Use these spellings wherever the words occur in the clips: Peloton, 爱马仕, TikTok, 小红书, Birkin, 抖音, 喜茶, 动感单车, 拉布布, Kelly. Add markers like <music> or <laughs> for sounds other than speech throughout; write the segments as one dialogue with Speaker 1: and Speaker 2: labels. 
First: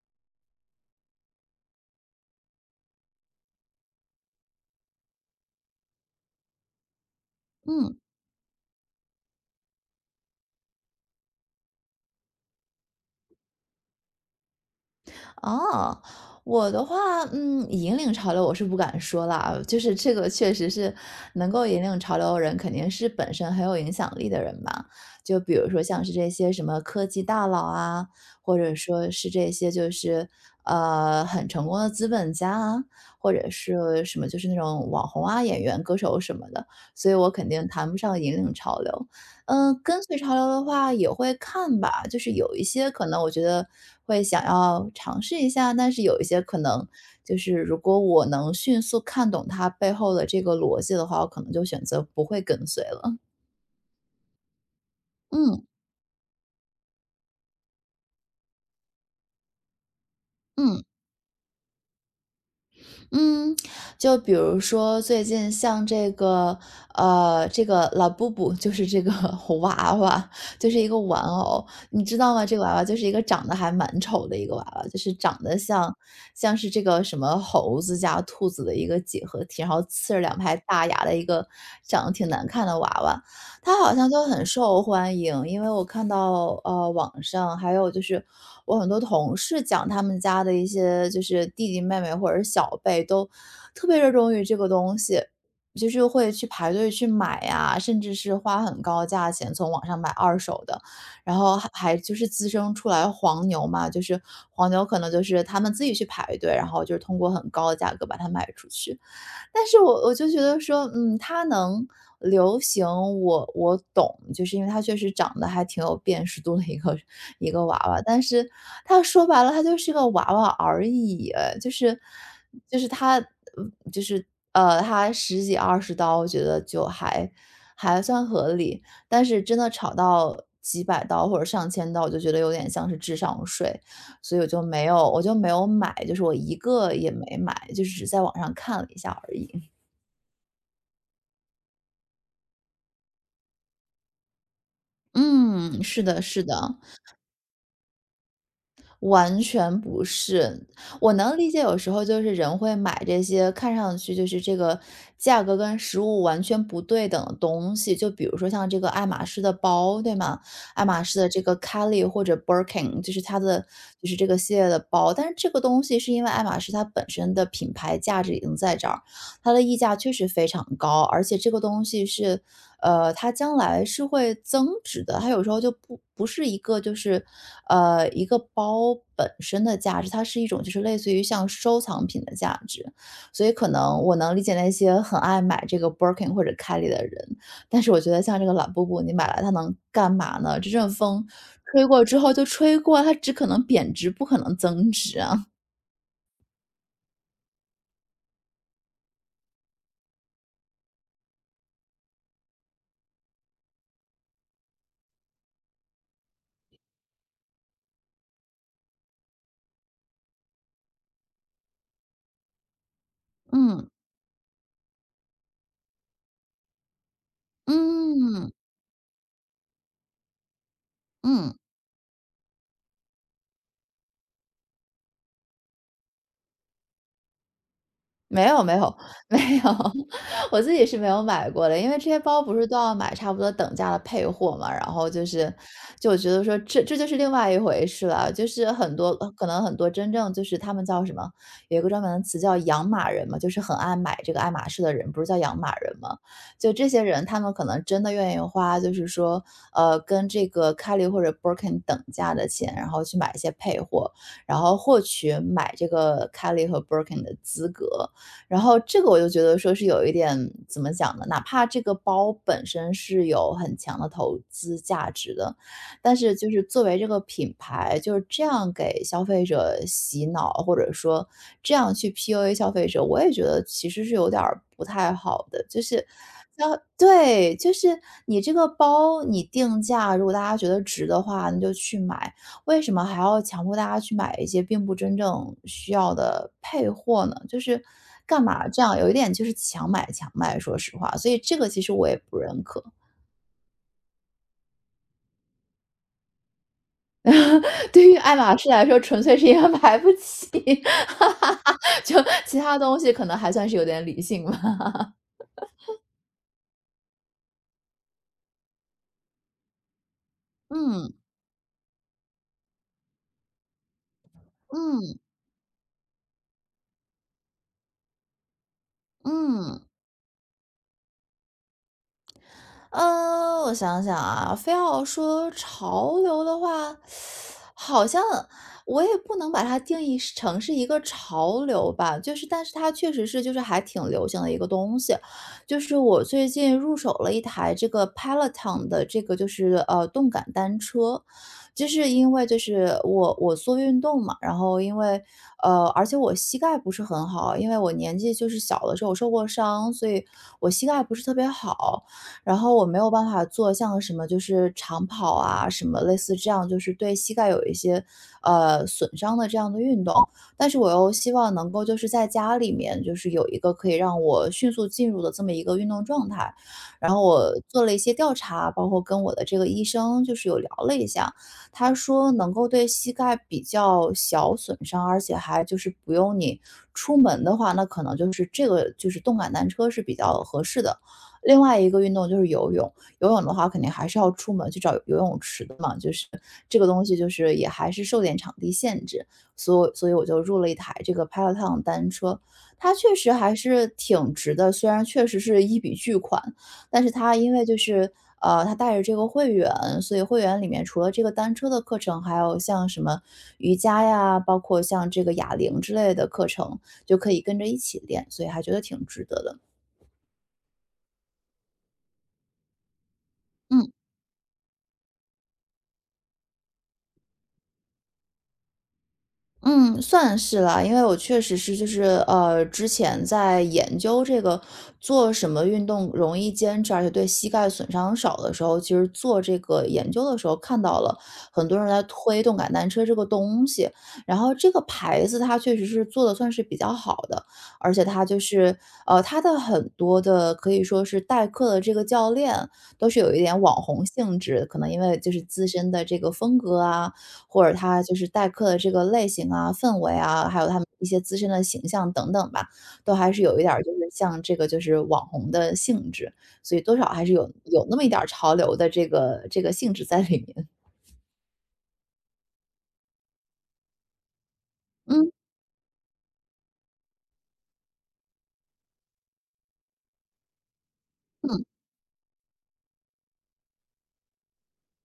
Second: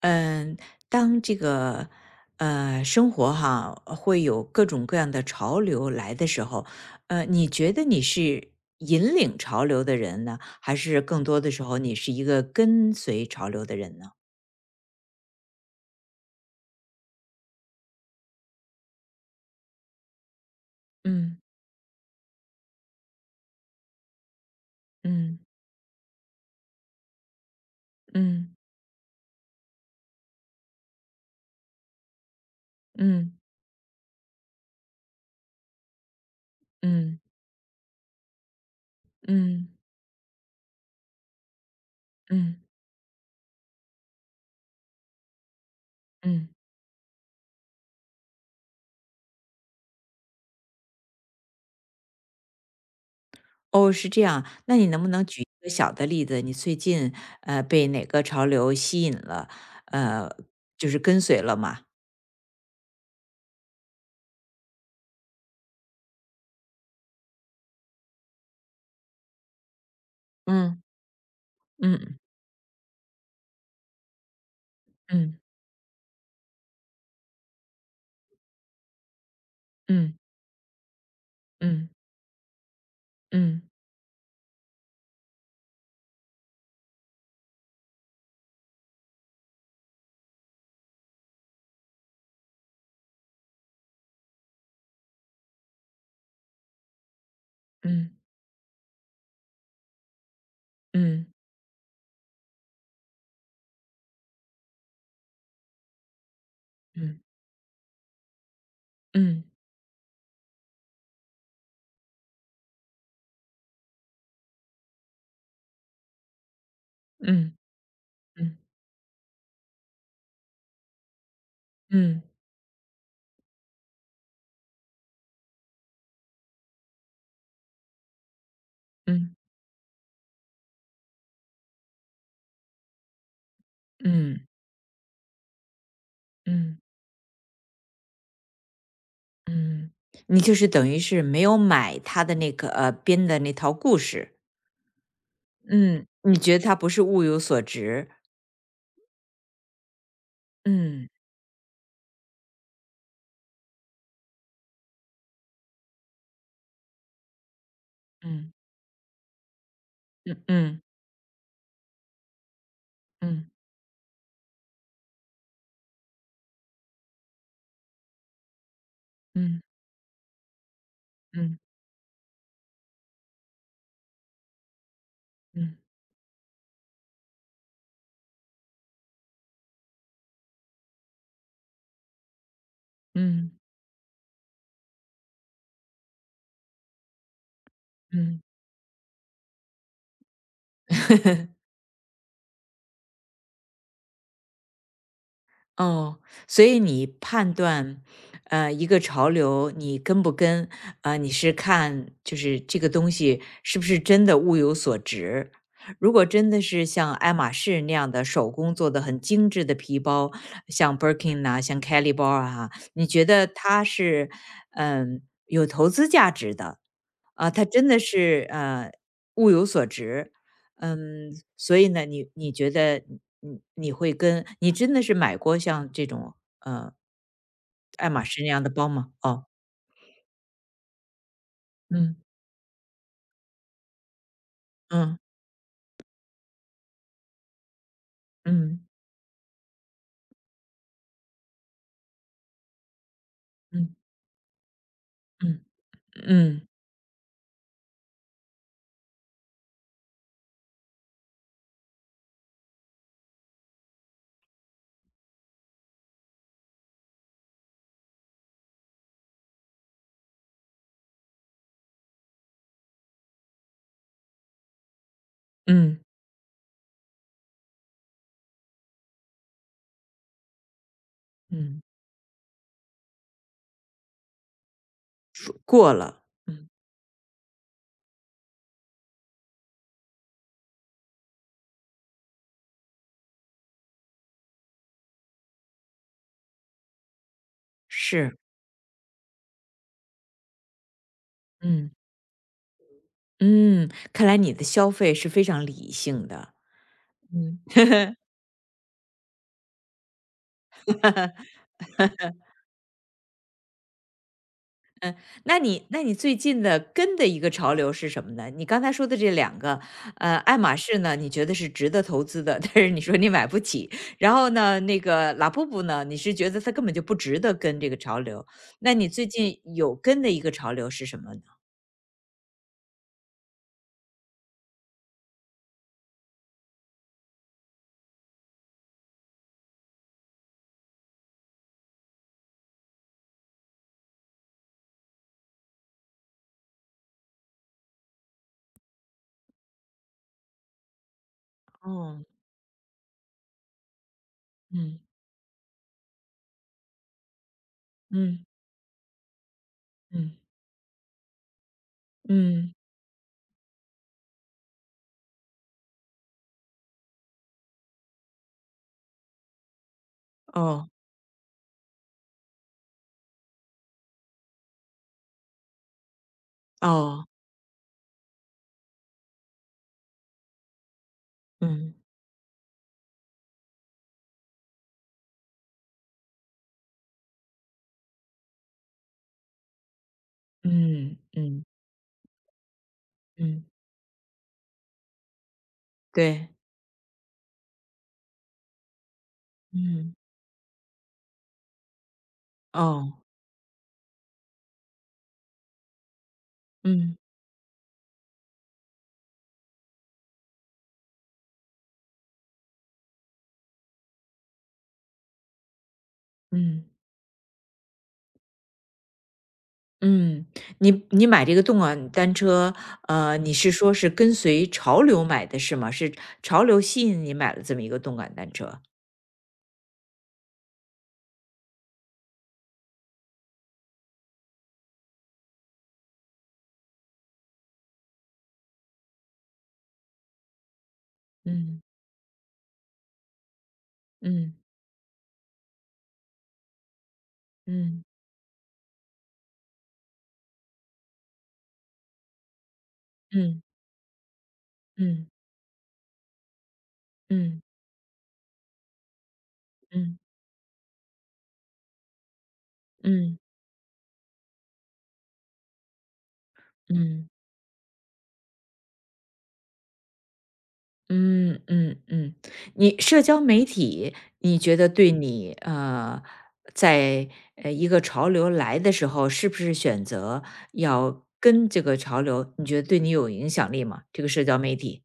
Speaker 1: 嗯，当这个生活哈会有各种各样的潮流来的时候，你觉得
Speaker 2: 嗯，
Speaker 1: 你是引领潮流的人呢，还是更多的时候你是一个跟随潮流的人呢？
Speaker 2: 哦，我的话，引领潮流我是不敢说啦，就是这个确实是
Speaker 1: 嗯。
Speaker 2: 能够引领潮流的人，肯定是本身很有影响力的人吧。就
Speaker 1: 嗯。
Speaker 2: 比如说像是这些什么科技大佬啊，
Speaker 1: 嗯。
Speaker 2: 或者说是这些就是很成功的资本家啊，或
Speaker 1: 嗯。
Speaker 2: 者是什么就是那种网红啊、演员、歌手什么的，所以
Speaker 1: 嗯。
Speaker 2: 我肯定谈不上引领潮流。
Speaker 1: 嗯。
Speaker 2: 跟随潮流的话也会看吧，就是有
Speaker 1: 嗯。
Speaker 2: 一些可能我觉得会想要尝试一下，但是有一些
Speaker 1: 嗯。
Speaker 2: 可能就是如果我能迅速看懂它背后的这个逻辑的话，我可能就选择不会跟随了。
Speaker 1: 哦，是这样，那你能不能举一
Speaker 2: 嗯
Speaker 1: 个小的例子？你最近被哪个潮流吸引了？呃，
Speaker 2: 嗯。
Speaker 1: 就是跟随了嘛？
Speaker 2: 嗯，就比如说最近像这个，这个老布布，就是这个 <laughs> 娃娃，就是
Speaker 1: 嗯。
Speaker 2: 一个玩偶，你知
Speaker 1: 嗯。
Speaker 2: 道吗？这个娃娃就是一个长得还蛮丑的一个娃娃，就是长
Speaker 1: 嗯。
Speaker 2: 得像像是这个什么猴子加兔子的一个几何体，然后刺
Speaker 1: 嗯。
Speaker 2: 着两排大牙的一个
Speaker 1: 嗯。
Speaker 2: 长得挺难看的娃娃。
Speaker 1: 嗯。
Speaker 2: 它好像就很受欢迎，因为我看到网上还有就是我很多同事讲他们家的一些就是弟弟妹妹或者是小辈都特别热衷于这个东西，就是会去排队去买呀、甚
Speaker 1: 嗯。
Speaker 2: 至是花很高价钱从网上买二手的，
Speaker 1: 嗯。
Speaker 2: 然后还就是滋生出来黄牛嘛，就是黄牛可能就是他们自己去排队，然后就是通
Speaker 1: 嗯。
Speaker 2: 过很高的价格把它卖出去。
Speaker 1: 嗯。
Speaker 2: 但是我就觉得说，它能流行，我懂，就是因为它确实长得还挺有辨识度的一个一
Speaker 1: 嗯。
Speaker 2: 个娃娃，但是
Speaker 1: 嗯。
Speaker 2: 它说白了，它就是个娃娃而已，就是
Speaker 1: 嗯。
Speaker 2: 它，就是它十几二十刀，我觉得就还算合理，但
Speaker 1: 嗯。
Speaker 2: 是真的炒到几百刀或者上千刀，我就觉得有点像是智商税，所以
Speaker 1: 嗯。
Speaker 2: 我就没有买，就是我一
Speaker 1: 嗯。
Speaker 2: 个也没买，就是只在网上看了一下而已。
Speaker 1: 嗯，你就是等于是没有买他的那个编的那套故事。
Speaker 2: 嗯，是
Speaker 1: 嗯，
Speaker 2: 的，
Speaker 1: 你
Speaker 2: 是
Speaker 1: 觉得他
Speaker 2: 的，
Speaker 1: 不是物有所值。
Speaker 2: 完全不是。
Speaker 1: 嗯。
Speaker 2: 我能理解，有时候就是人会买这些看上去就是这个价格跟实物完全不对等的东西，就比如说
Speaker 1: 嗯。
Speaker 2: 像这个爱马仕的包，对吗？
Speaker 1: 嗯。嗯。
Speaker 2: 爱马仕的这个 Kelly 或者 Birkin，就是它
Speaker 1: 嗯。
Speaker 2: 的就是这个系列的包，但是这个东西是因为爱马仕它本身的品牌价值已经在这儿了，它
Speaker 1: 嗯。
Speaker 2: 的溢价确实非常高，而且
Speaker 1: 嗯。
Speaker 2: 这个
Speaker 1: 嗯。
Speaker 2: 东西是，它将来是会增值的。它有时候就
Speaker 1: 嗯。
Speaker 2: 不是一个就是，一个包本身的价值，它是一种就是类似于像收藏品的价值。所
Speaker 1: 嗯。
Speaker 2: 以可能我能理解那些很爱买这个 Birkin 或者 Kelly 的人，但是我觉得像
Speaker 1: 嗯。
Speaker 2: 这个懒布布，你买来它能干嘛呢？这阵风吹过之后就吹过，它只可能贬值，不可能增值啊。
Speaker 1: 哦，所以你判断，一个潮流你跟不跟，你是看就是这个东西是不是真的物有所值。如果真的是像爱马仕那样的手工做的很精致的皮包，像 Birkin 啊，像 Kelly 包啊，你觉得它
Speaker 2: 嗯，
Speaker 1: 是嗯有投资价值的，啊，他真的是
Speaker 2: 嗯，
Speaker 1: 物有所值。嗯，
Speaker 2: 嗯。
Speaker 1: 所以呢，你觉得你会跟你真的是买过像这种呃爱马仕
Speaker 2: 没
Speaker 1: 那样
Speaker 2: 有
Speaker 1: 的
Speaker 2: 没
Speaker 1: 包
Speaker 2: 有
Speaker 1: 吗？
Speaker 2: <laughs> 没
Speaker 1: 哦。
Speaker 2: 有，<laughs> 我自己是没有买过的，因为这
Speaker 1: 嗯。
Speaker 2: 些包不是都要买差不多等价的配货嘛，然后
Speaker 1: 嗯。
Speaker 2: 就是，就我觉得说这就是另外一回事了，就是
Speaker 1: 嗯。
Speaker 2: 很多可能很多真正就是他们叫什么，有一个专门的词叫养马人嘛，就是很
Speaker 1: 嗯。
Speaker 2: 爱买这个爱马仕的人，不是叫养
Speaker 1: 嗯。
Speaker 2: 马人吗？
Speaker 1: 嗯。
Speaker 2: 就这些人，他们可能真的愿意花，就是说，跟这个 Kelly 或者 Birkin 等价的钱，然后去买一些配货，然后获取买这个 Kelly 和 Birkin 的资格。然后这个我就觉得说是有一点怎么讲呢？哪怕这个包本身是有很强的投资价值的，
Speaker 1: 嗯。
Speaker 2: 但是就是作为这个品牌，就是这样给消费者洗脑，或者说这
Speaker 1: 嗯，
Speaker 2: 样去 PUA 消费者，我也觉得其实是有点儿不太好的。就
Speaker 1: 过
Speaker 2: 是
Speaker 1: 了。嗯，
Speaker 2: 对，就是你这个包你定价，如果大家觉得值的话，你就去买。为什么还要强迫大家去买一些并不真正需要的配货呢？就是
Speaker 1: 是。
Speaker 2: 干嘛这样，有一点就是强买强卖，说实话，所以这个其
Speaker 1: 嗯，
Speaker 2: 实我也不认可。
Speaker 1: 嗯，看来你的消费是非常理性的。嗯。
Speaker 2: <laughs> 对于
Speaker 1: <laughs>
Speaker 2: 爱马仕来说，纯粹是因为买不起，<laughs> 就其他东西可能还算是有点理性吧。
Speaker 1: 那你最近的跟的一个潮流是什么呢？你刚才说的这两个，爱马仕
Speaker 2: 嗯
Speaker 1: 呢，你觉得是值得投资的，<laughs> 但是你说你买不起。然后呢，那
Speaker 2: 嗯
Speaker 1: 个拉布布呢，你是觉得它根本就不值得跟这个潮流。那你最近
Speaker 2: 嗯，
Speaker 1: 有跟的一个潮流是什么呢？
Speaker 2: 我想想啊，非要说潮流的话，好像我也不能把它定义是成是一个潮流吧，就是但是它确实是就是还挺流行的一个东西。就是我最近入手了一台这个 Peloton 的这个就是动感单车，就是
Speaker 1: 哦。
Speaker 2: 因为就是我做运动嘛，然后因
Speaker 1: 嗯。
Speaker 2: 为而且我膝盖不是很好，因为我年纪
Speaker 1: 嗯。
Speaker 2: 就是小的时候我受过伤，所以
Speaker 1: 嗯。
Speaker 2: 我膝盖不是特别好。然
Speaker 1: 嗯。
Speaker 2: 后我没有办法做像什么就是长跑啊，什么类似这样，就是对膝盖有一些损伤的这样的运动。但是
Speaker 1: 哦。
Speaker 2: 我又希望能够就是在家里面，就是有一个可以让我迅速进入的这么一个运动状态。然后
Speaker 1: 哦。
Speaker 2: 我做了一些调查，包括跟我的这个医生就是有聊了一下，他
Speaker 1: 嗯。
Speaker 2: 说能够对膝盖比较小损伤，而且还就是不用你出门的话，那可能就是这个就是动感单车是比较合适的。
Speaker 1: 嗯。
Speaker 2: 另
Speaker 1: 嗯。
Speaker 2: 外一个运动就是游泳，游泳的
Speaker 1: 嗯。
Speaker 2: 话肯定还是要出门去找游泳池的嘛，就是
Speaker 1: 对。
Speaker 2: 这个东西就是也还是受点场地限制，所以
Speaker 1: 嗯。
Speaker 2: 我就入了一台这个 Peloton 单车，它确
Speaker 1: 哦。
Speaker 2: 实还是挺值的，虽然确实是一笔巨款，但是
Speaker 1: 嗯。
Speaker 2: 它因为就是它带着这个会员，所以会员里面除了这个单车的课程，还有像什么瑜伽呀，包括像这个哑铃之类的课程，
Speaker 1: 嗯。
Speaker 2: 就可以跟着一起练，所以还觉得挺值得的。
Speaker 1: 嗯，你买这个动感单车，你是
Speaker 2: 嗯。
Speaker 1: 说是跟随潮流买的是吗？是潮流吸引你买了这么一个动感单车？
Speaker 2: 嗯，算是啦，因为我确实是就是之前在研究这个做什么运动容易坚持，而且对膝盖损伤少的时候，其实做这个研究的时候看到了很多
Speaker 1: 嗯。
Speaker 2: 人在推动感单车这个东西，然后
Speaker 1: 嗯。
Speaker 2: 这个牌子它确实是做的算是比较好的，而且
Speaker 1: 嗯。
Speaker 2: 它就是它的很多的可以说是代课的这个教练都是有一点
Speaker 1: 嗯。
Speaker 2: 网红性质，可能因为
Speaker 1: 嗯。
Speaker 2: 就是自身的这个风格啊，
Speaker 1: 嗯。
Speaker 2: 或者他就是代课的这个类型啊、氛围
Speaker 1: 嗯。
Speaker 2: 啊，还有他们一些自身的形象等等吧，都还
Speaker 1: 嗯。
Speaker 2: 是有一点儿就是像这个就是网红的性质，所以多少还
Speaker 1: 嗯。
Speaker 2: 是有那么一点儿潮流的这个性质在里面。
Speaker 1: 嗯。嗯。嗯，你社交媒体，你觉得对
Speaker 2: 嗯
Speaker 1: 你在一个潮流来的时候，是不是选择要
Speaker 2: 嗯。
Speaker 1: 跟这个潮流，你觉得对你有影响力吗？这个社交媒体？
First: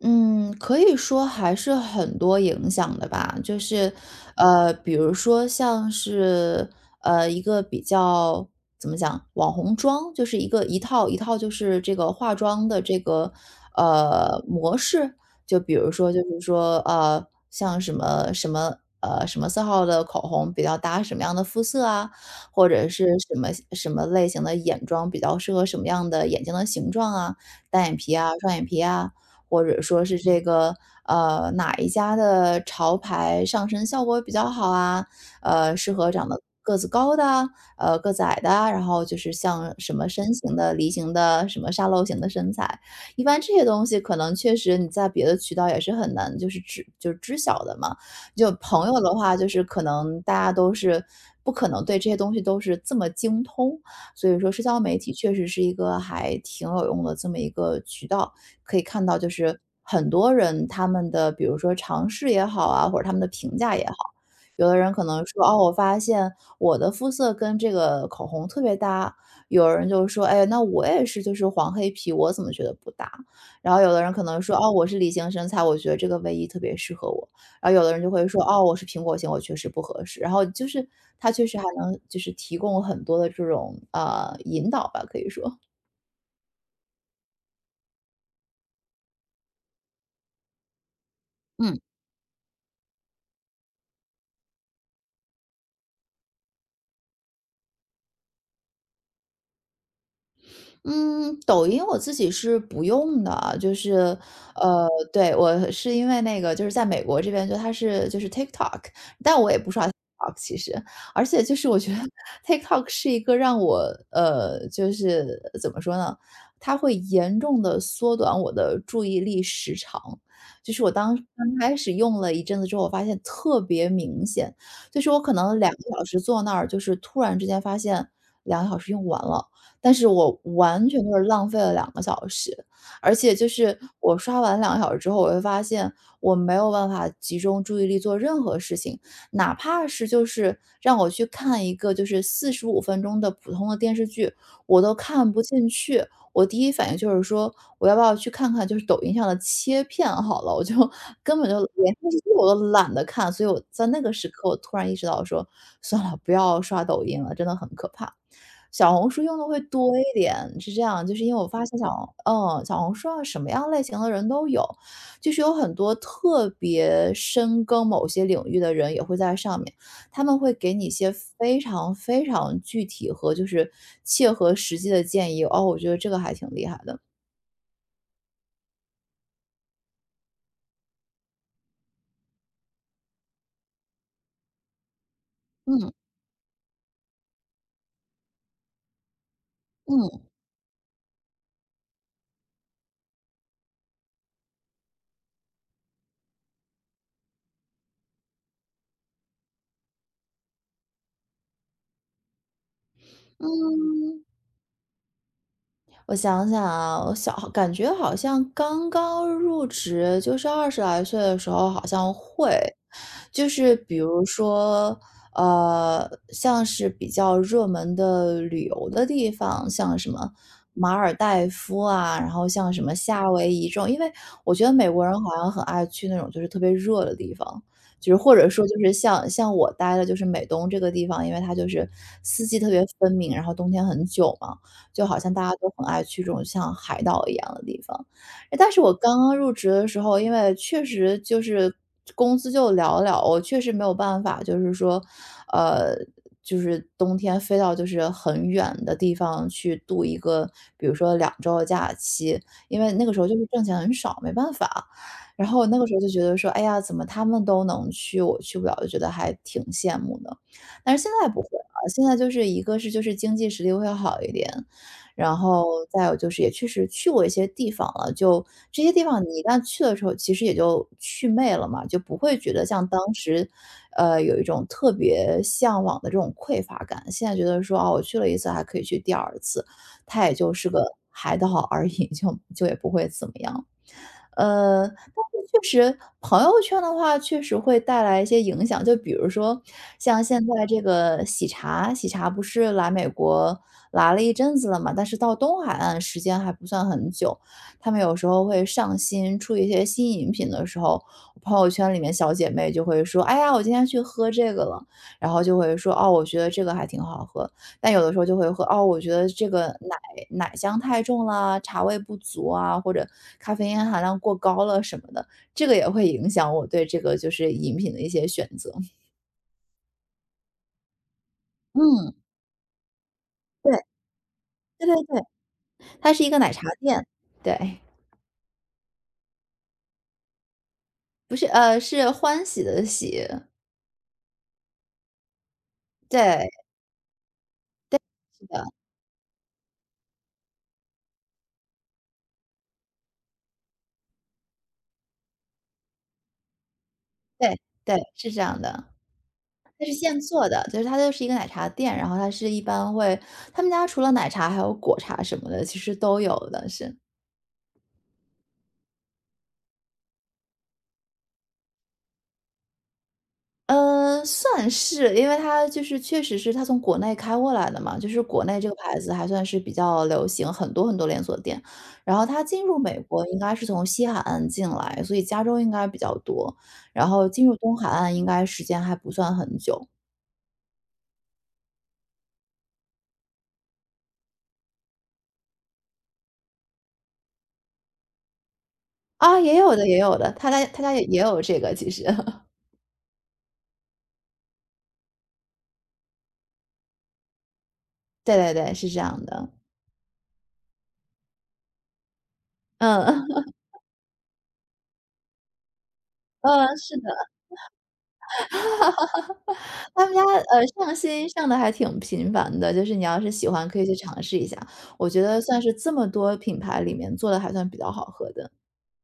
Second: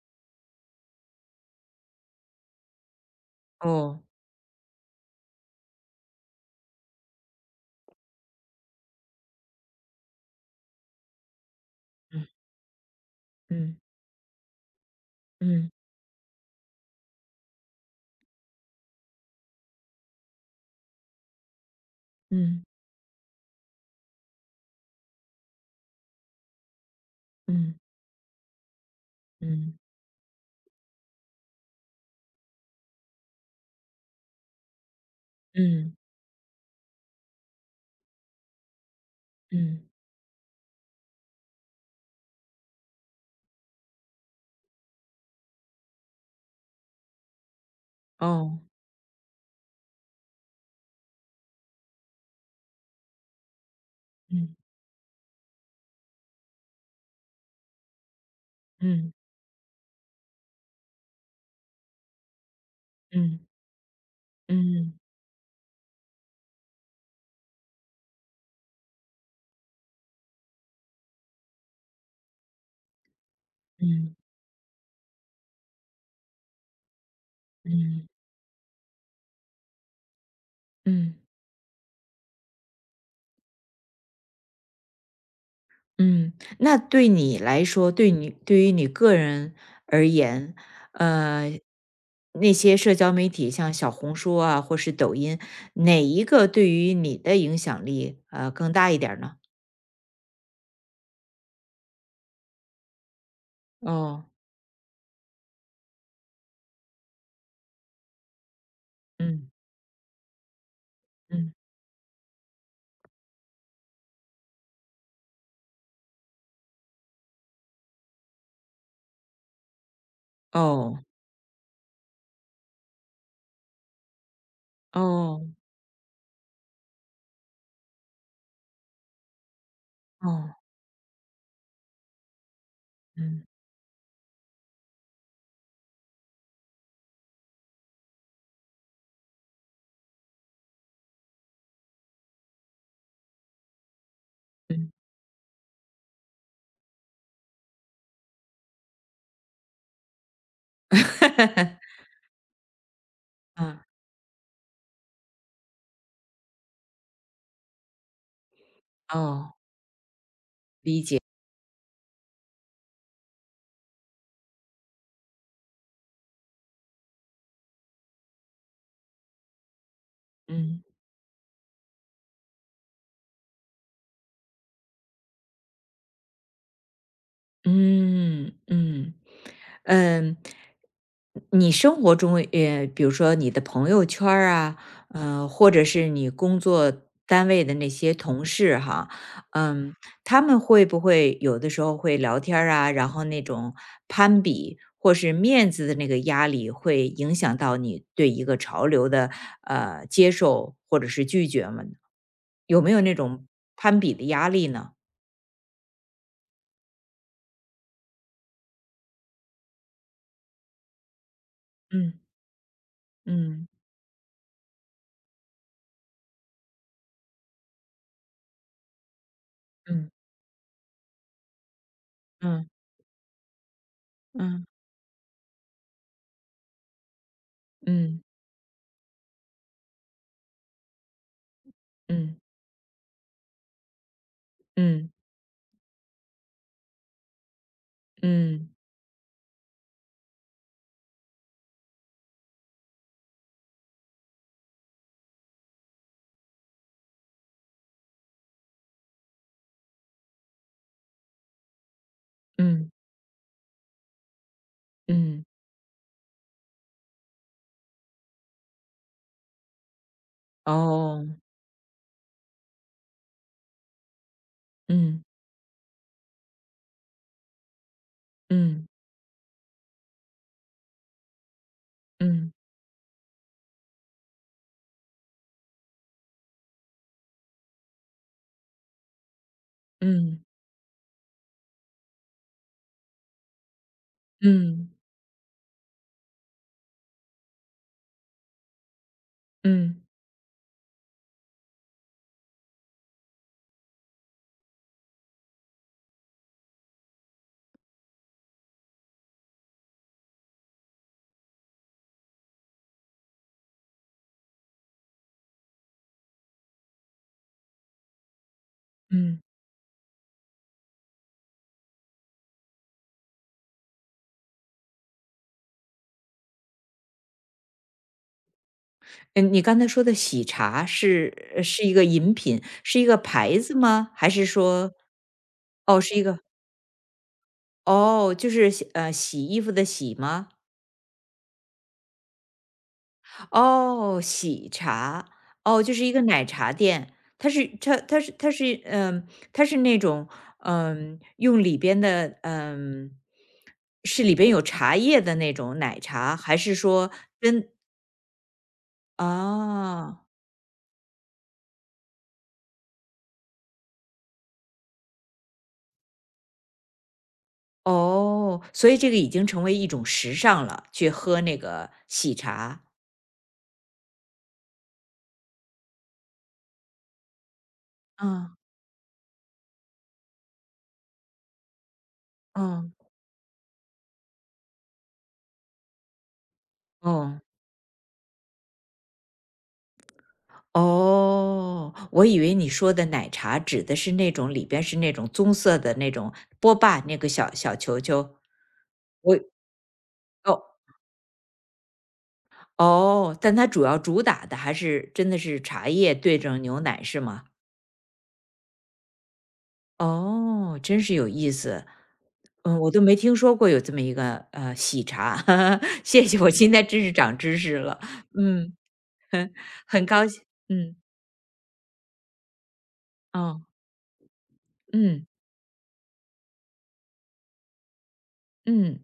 Speaker 2: 嗯，可以说还是很多影响的吧，就是，
Speaker 1: 哦。
Speaker 2: 比如说像是，一个比较怎么讲，网红妆，就是一个一套一套，就是这个
Speaker 1: 嗯。
Speaker 2: 化妆的这个
Speaker 1: 嗯。
Speaker 2: 模式，就
Speaker 1: 嗯。
Speaker 2: 比如说就是说，像什么什么什么色号的口红比较搭什么样的肤色啊，
Speaker 1: 嗯。
Speaker 2: 或者是什么什么类型的眼妆比较适合什么样的眼睛的形状啊，
Speaker 1: 嗯。
Speaker 2: 单眼皮啊，双眼皮啊。或
Speaker 1: 嗯。
Speaker 2: 者说是这个哪一家的潮牌上身效果比较好啊，适
Speaker 1: 嗯。
Speaker 2: 合长得个子高的啊，个子矮的啊，然后就是像
Speaker 1: 嗯，
Speaker 2: 什么身形的、梨形的、什么沙漏型的身材，一般这些东西可能确实你在别的渠道也是很难就是知晓的嘛。就
Speaker 1: 哦。
Speaker 2: 朋友的话，就是可能大家不可能对这些东西都是这么精通，所以说
Speaker 1: 嗯。
Speaker 2: 社交媒体确实是一个还挺有用的这么一个渠道。可以看
Speaker 1: 嗯。
Speaker 2: 到就是很多人他们的比如说尝试也好啊，或者他们的
Speaker 1: 嗯。
Speaker 2: 评价也好，有的人
Speaker 1: 嗯。
Speaker 2: 可能说：“哦，我发现我的肤色跟这个口红特别搭。”有人就说：“哎，那我也是就是黄黑皮，我怎么觉得不搭？”然后有的人
Speaker 1: 嗯。
Speaker 2: 可能说：“哦，我是梨形身材，我觉得这个卫衣特别适合我。”然后有的人
Speaker 1: 嗯。
Speaker 2: 就会说：“哦，我是苹果型，我确实不合适。”然后就是
Speaker 1: 嗯。
Speaker 2: 它确实还能就是提供很多的这种，引导吧，可以说。
Speaker 1: 嗯，那对你来说，对你对于你个人而言，呃，
Speaker 2: 嗯。
Speaker 1: 那些社交媒体像小红书啊，或是抖音，哪一个对于你的影响力更大一点儿呢？
Speaker 2: 嗯，抖音我自己是不用的，就是，
Speaker 1: 哦。
Speaker 2: 呃，对，我是因为那个就是在美国这边，就它是就是 TikTok，但我
Speaker 1: 嗯。
Speaker 2: 也不刷 TikTok 其实，而且
Speaker 1: 嗯。
Speaker 2: 就是我觉得 <laughs> TikTok 是一个让我就是怎么说呢，它会严重的缩短我的注意力时长。就是我
Speaker 1: 哦。
Speaker 2: 刚开始用了一阵子之后，我发现特别明显，就是我可
Speaker 1: 哦。
Speaker 2: 能两个小时坐那儿，就是突然之间发现两个小时用完了。但是我
Speaker 1: 哦。
Speaker 2: 完全就是浪费了两个小时。而且
Speaker 1: 嗯。
Speaker 2: 就是我刷完两个小时之后，我会发现我没有办法集中注意力做任何事情，哪怕是就是让我去看一个就是45分钟的普通的电视剧，我
Speaker 1: 嗯。
Speaker 2: 都看不进去。我第一反应就是说，我要不要去看看就是抖音上的切片好了，我就
Speaker 1: <laughs>
Speaker 2: <laughs>
Speaker 1: 哈
Speaker 2: 根
Speaker 1: 哈。
Speaker 2: 本就
Speaker 1: 嗯。
Speaker 2: 连电视剧我都懒得看。所以我
Speaker 1: 啊。
Speaker 2: 在那个时刻，我突然意识到说，算了，不要刷抖音了，真的很可怕。小红书用的
Speaker 1: 哦。
Speaker 2: 会多一点，是这样，就是因为我发现小红书上什么样类型的人都有，就是有很多特别深耕某些领域的人也会在上面，他们会给
Speaker 1: 嗯。
Speaker 2: 你一些非常非常具体和就是切合实际的建议，哦，我觉得这个还挺厉害的，
Speaker 1: 嗯。嗯。嗯，你生活中，比如说你的朋友圈儿啊，或
Speaker 2: 嗯
Speaker 1: 者
Speaker 2: 嗯
Speaker 1: 是你工作单位的那些同事哈，嗯，
Speaker 2: 嗯。
Speaker 1: 他们会不会有的时候会聊天儿啊，然后那种攀比或是面子的那个压力，会影响到你对一个潮流的接受或者是拒绝吗？有没有那种攀比的压力呢？
Speaker 2: 我想想啊，我感觉好像刚刚入职，就是20来岁的时候好像
Speaker 1: 嗯。
Speaker 2: 会。就
Speaker 1: 嗯。
Speaker 2: 是比如说，像是比较热门的旅游的地方，像什
Speaker 1: 嗯。
Speaker 2: 么马尔代夫啊，然后
Speaker 1: 嗯。
Speaker 2: 像什么夏威夷这种，因为我觉
Speaker 1: 嗯。
Speaker 2: 得美国人好像很爱去那种就是特别热的地方。就是
Speaker 1: 嗯。
Speaker 2: 或者说就是像我待的就是美东这个地方，因为它就是
Speaker 1: 嗯。
Speaker 2: 四季特别分明，然后冬天很久嘛。就
Speaker 1: 嗯。
Speaker 2: 好像大家都很爱去这种像海岛一样的地方。但
Speaker 1: 嗯。
Speaker 2: 是我刚刚入职的时候，因为确实就是工资就寥寥，我确实没有办法，就是说，呃，就是冬天飞到就是很远的地方去度一个，比如说2周的假期，因
Speaker 1: 嗯。
Speaker 2: 为那个时候就是挣钱很少，没办法。
Speaker 1: 嗯。
Speaker 2: 然后那个时候就觉得说，哎呀，怎么他们都能去，我去不了，就觉得还挺羡慕的。但是现
Speaker 1: 哦。
Speaker 2: 在不会了，现在就是一个是就是经济实力会好一点，
Speaker 1: 嗯。
Speaker 2: 然后再有就是也确实去过一些地方了，就这
Speaker 1: 嗯。
Speaker 2: 些地方你一旦去的时候，其实也就去魅了嘛，就不会觉
Speaker 1: 嗯。
Speaker 2: 得像当时，有一种特别向往的这种匮乏感。现在觉得说，啊，我去了一次还可以去第二次，它也
Speaker 1: 嗯。
Speaker 2: 就是个海岛而已，就也不会怎么样。
Speaker 1: 嗯。
Speaker 2: 但是确实朋友圈的话，确实会带来一些影响。就比如说
Speaker 1: 嗯。
Speaker 2: 像现在这个喜茶，喜茶不是来美国来了一阵子了嘛，但是到东海岸时间还不算很久。他们有时候会上新出一些新饮品的时候，朋友圈里面小姐妹就会说："哎呀，我今天去喝这个了。"然后就会说："哦，我觉得这个还挺好喝。"但有的时候就会喝，哦，我觉得
Speaker 1: 嗯。
Speaker 2: 这个奶香太重啦，茶味不足啊，或者咖啡因含量过高了什么的，这个也会影响我对这个就是饮品的一些选择。
Speaker 1: 嗯，你刚才说的喜茶是一个
Speaker 2: 嗯，
Speaker 1: 饮品，是一个牌子
Speaker 2: 对，
Speaker 1: 吗？还是
Speaker 2: 对
Speaker 1: 说
Speaker 2: 对对，
Speaker 1: 哦，
Speaker 2: 它
Speaker 1: 是一
Speaker 2: 是一
Speaker 1: 个
Speaker 2: 个奶茶店，对，
Speaker 1: 哦，就是洗洗衣服的洗吗？
Speaker 2: 不是，是欢喜的喜，
Speaker 1: 哦，喜茶，哦，就是一个奶
Speaker 2: 对，
Speaker 1: 茶店，它是它它是
Speaker 2: 是
Speaker 1: 它
Speaker 2: 的，
Speaker 1: 是嗯，它是那种，用里边的，是里边有茶叶的那种奶茶，还是说
Speaker 2: 对，
Speaker 1: 跟？
Speaker 2: 对，是这样的。它是现
Speaker 1: 啊，
Speaker 2: 做的，就是它就是一个奶茶店，然后它是一般会他们家除了奶茶还有果茶什么的，其实都有的，是。
Speaker 1: 哦，所以这个已经成为一种时尚了，去喝那个喜茶？
Speaker 2: 嗯，算是，因为它就是确实是它从国内开过来的嘛，就是国
Speaker 1: 嗯。
Speaker 2: 内这个牌子还算是比较流行，很多很多连锁店。然后它进入
Speaker 1: 嗯。
Speaker 2: 美国应该是从西海岸进来，所以加州应该比较多。然后
Speaker 1: 嗯。
Speaker 2: 进入东海岸应该时间还不算很久。
Speaker 1: 哦，我以为你说的奶茶指的是那种里边是那种棕色的那种波霸那个小小球球。我
Speaker 2: 啊，也有的也有的，他家
Speaker 1: 哦。
Speaker 2: 他家也有这个其实。<laughs>
Speaker 1: 哦，但它主要主打的还是真的是茶叶兑着牛奶是吗？
Speaker 2: 对对对，是这样的。
Speaker 1: 哦，真是有意思。嗯，我都
Speaker 2: 嗯
Speaker 1: 没听
Speaker 2: <laughs>，嗯，
Speaker 1: 说过有这么一个喜茶。<laughs> 谢谢，我现在
Speaker 2: 是
Speaker 1: 真
Speaker 2: 的。
Speaker 1: 是长知识了。嗯，很
Speaker 2: 他
Speaker 1: 很
Speaker 2: 们家，
Speaker 1: 高兴。
Speaker 2: 上
Speaker 1: 嗯。
Speaker 2: 新上的还挺频繁的，就是你要是喜
Speaker 1: 哦。
Speaker 2: 欢可以去尝试一下，我觉
Speaker 1: 嗯。
Speaker 2: 得算是这么多品牌里面做的还算比较好喝的。
Speaker 1: 嗯。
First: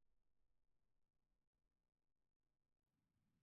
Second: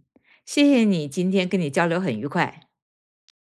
Speaker 1: 谢谢你，今天跟你交流很愉快。
Speaker 2: 嗯。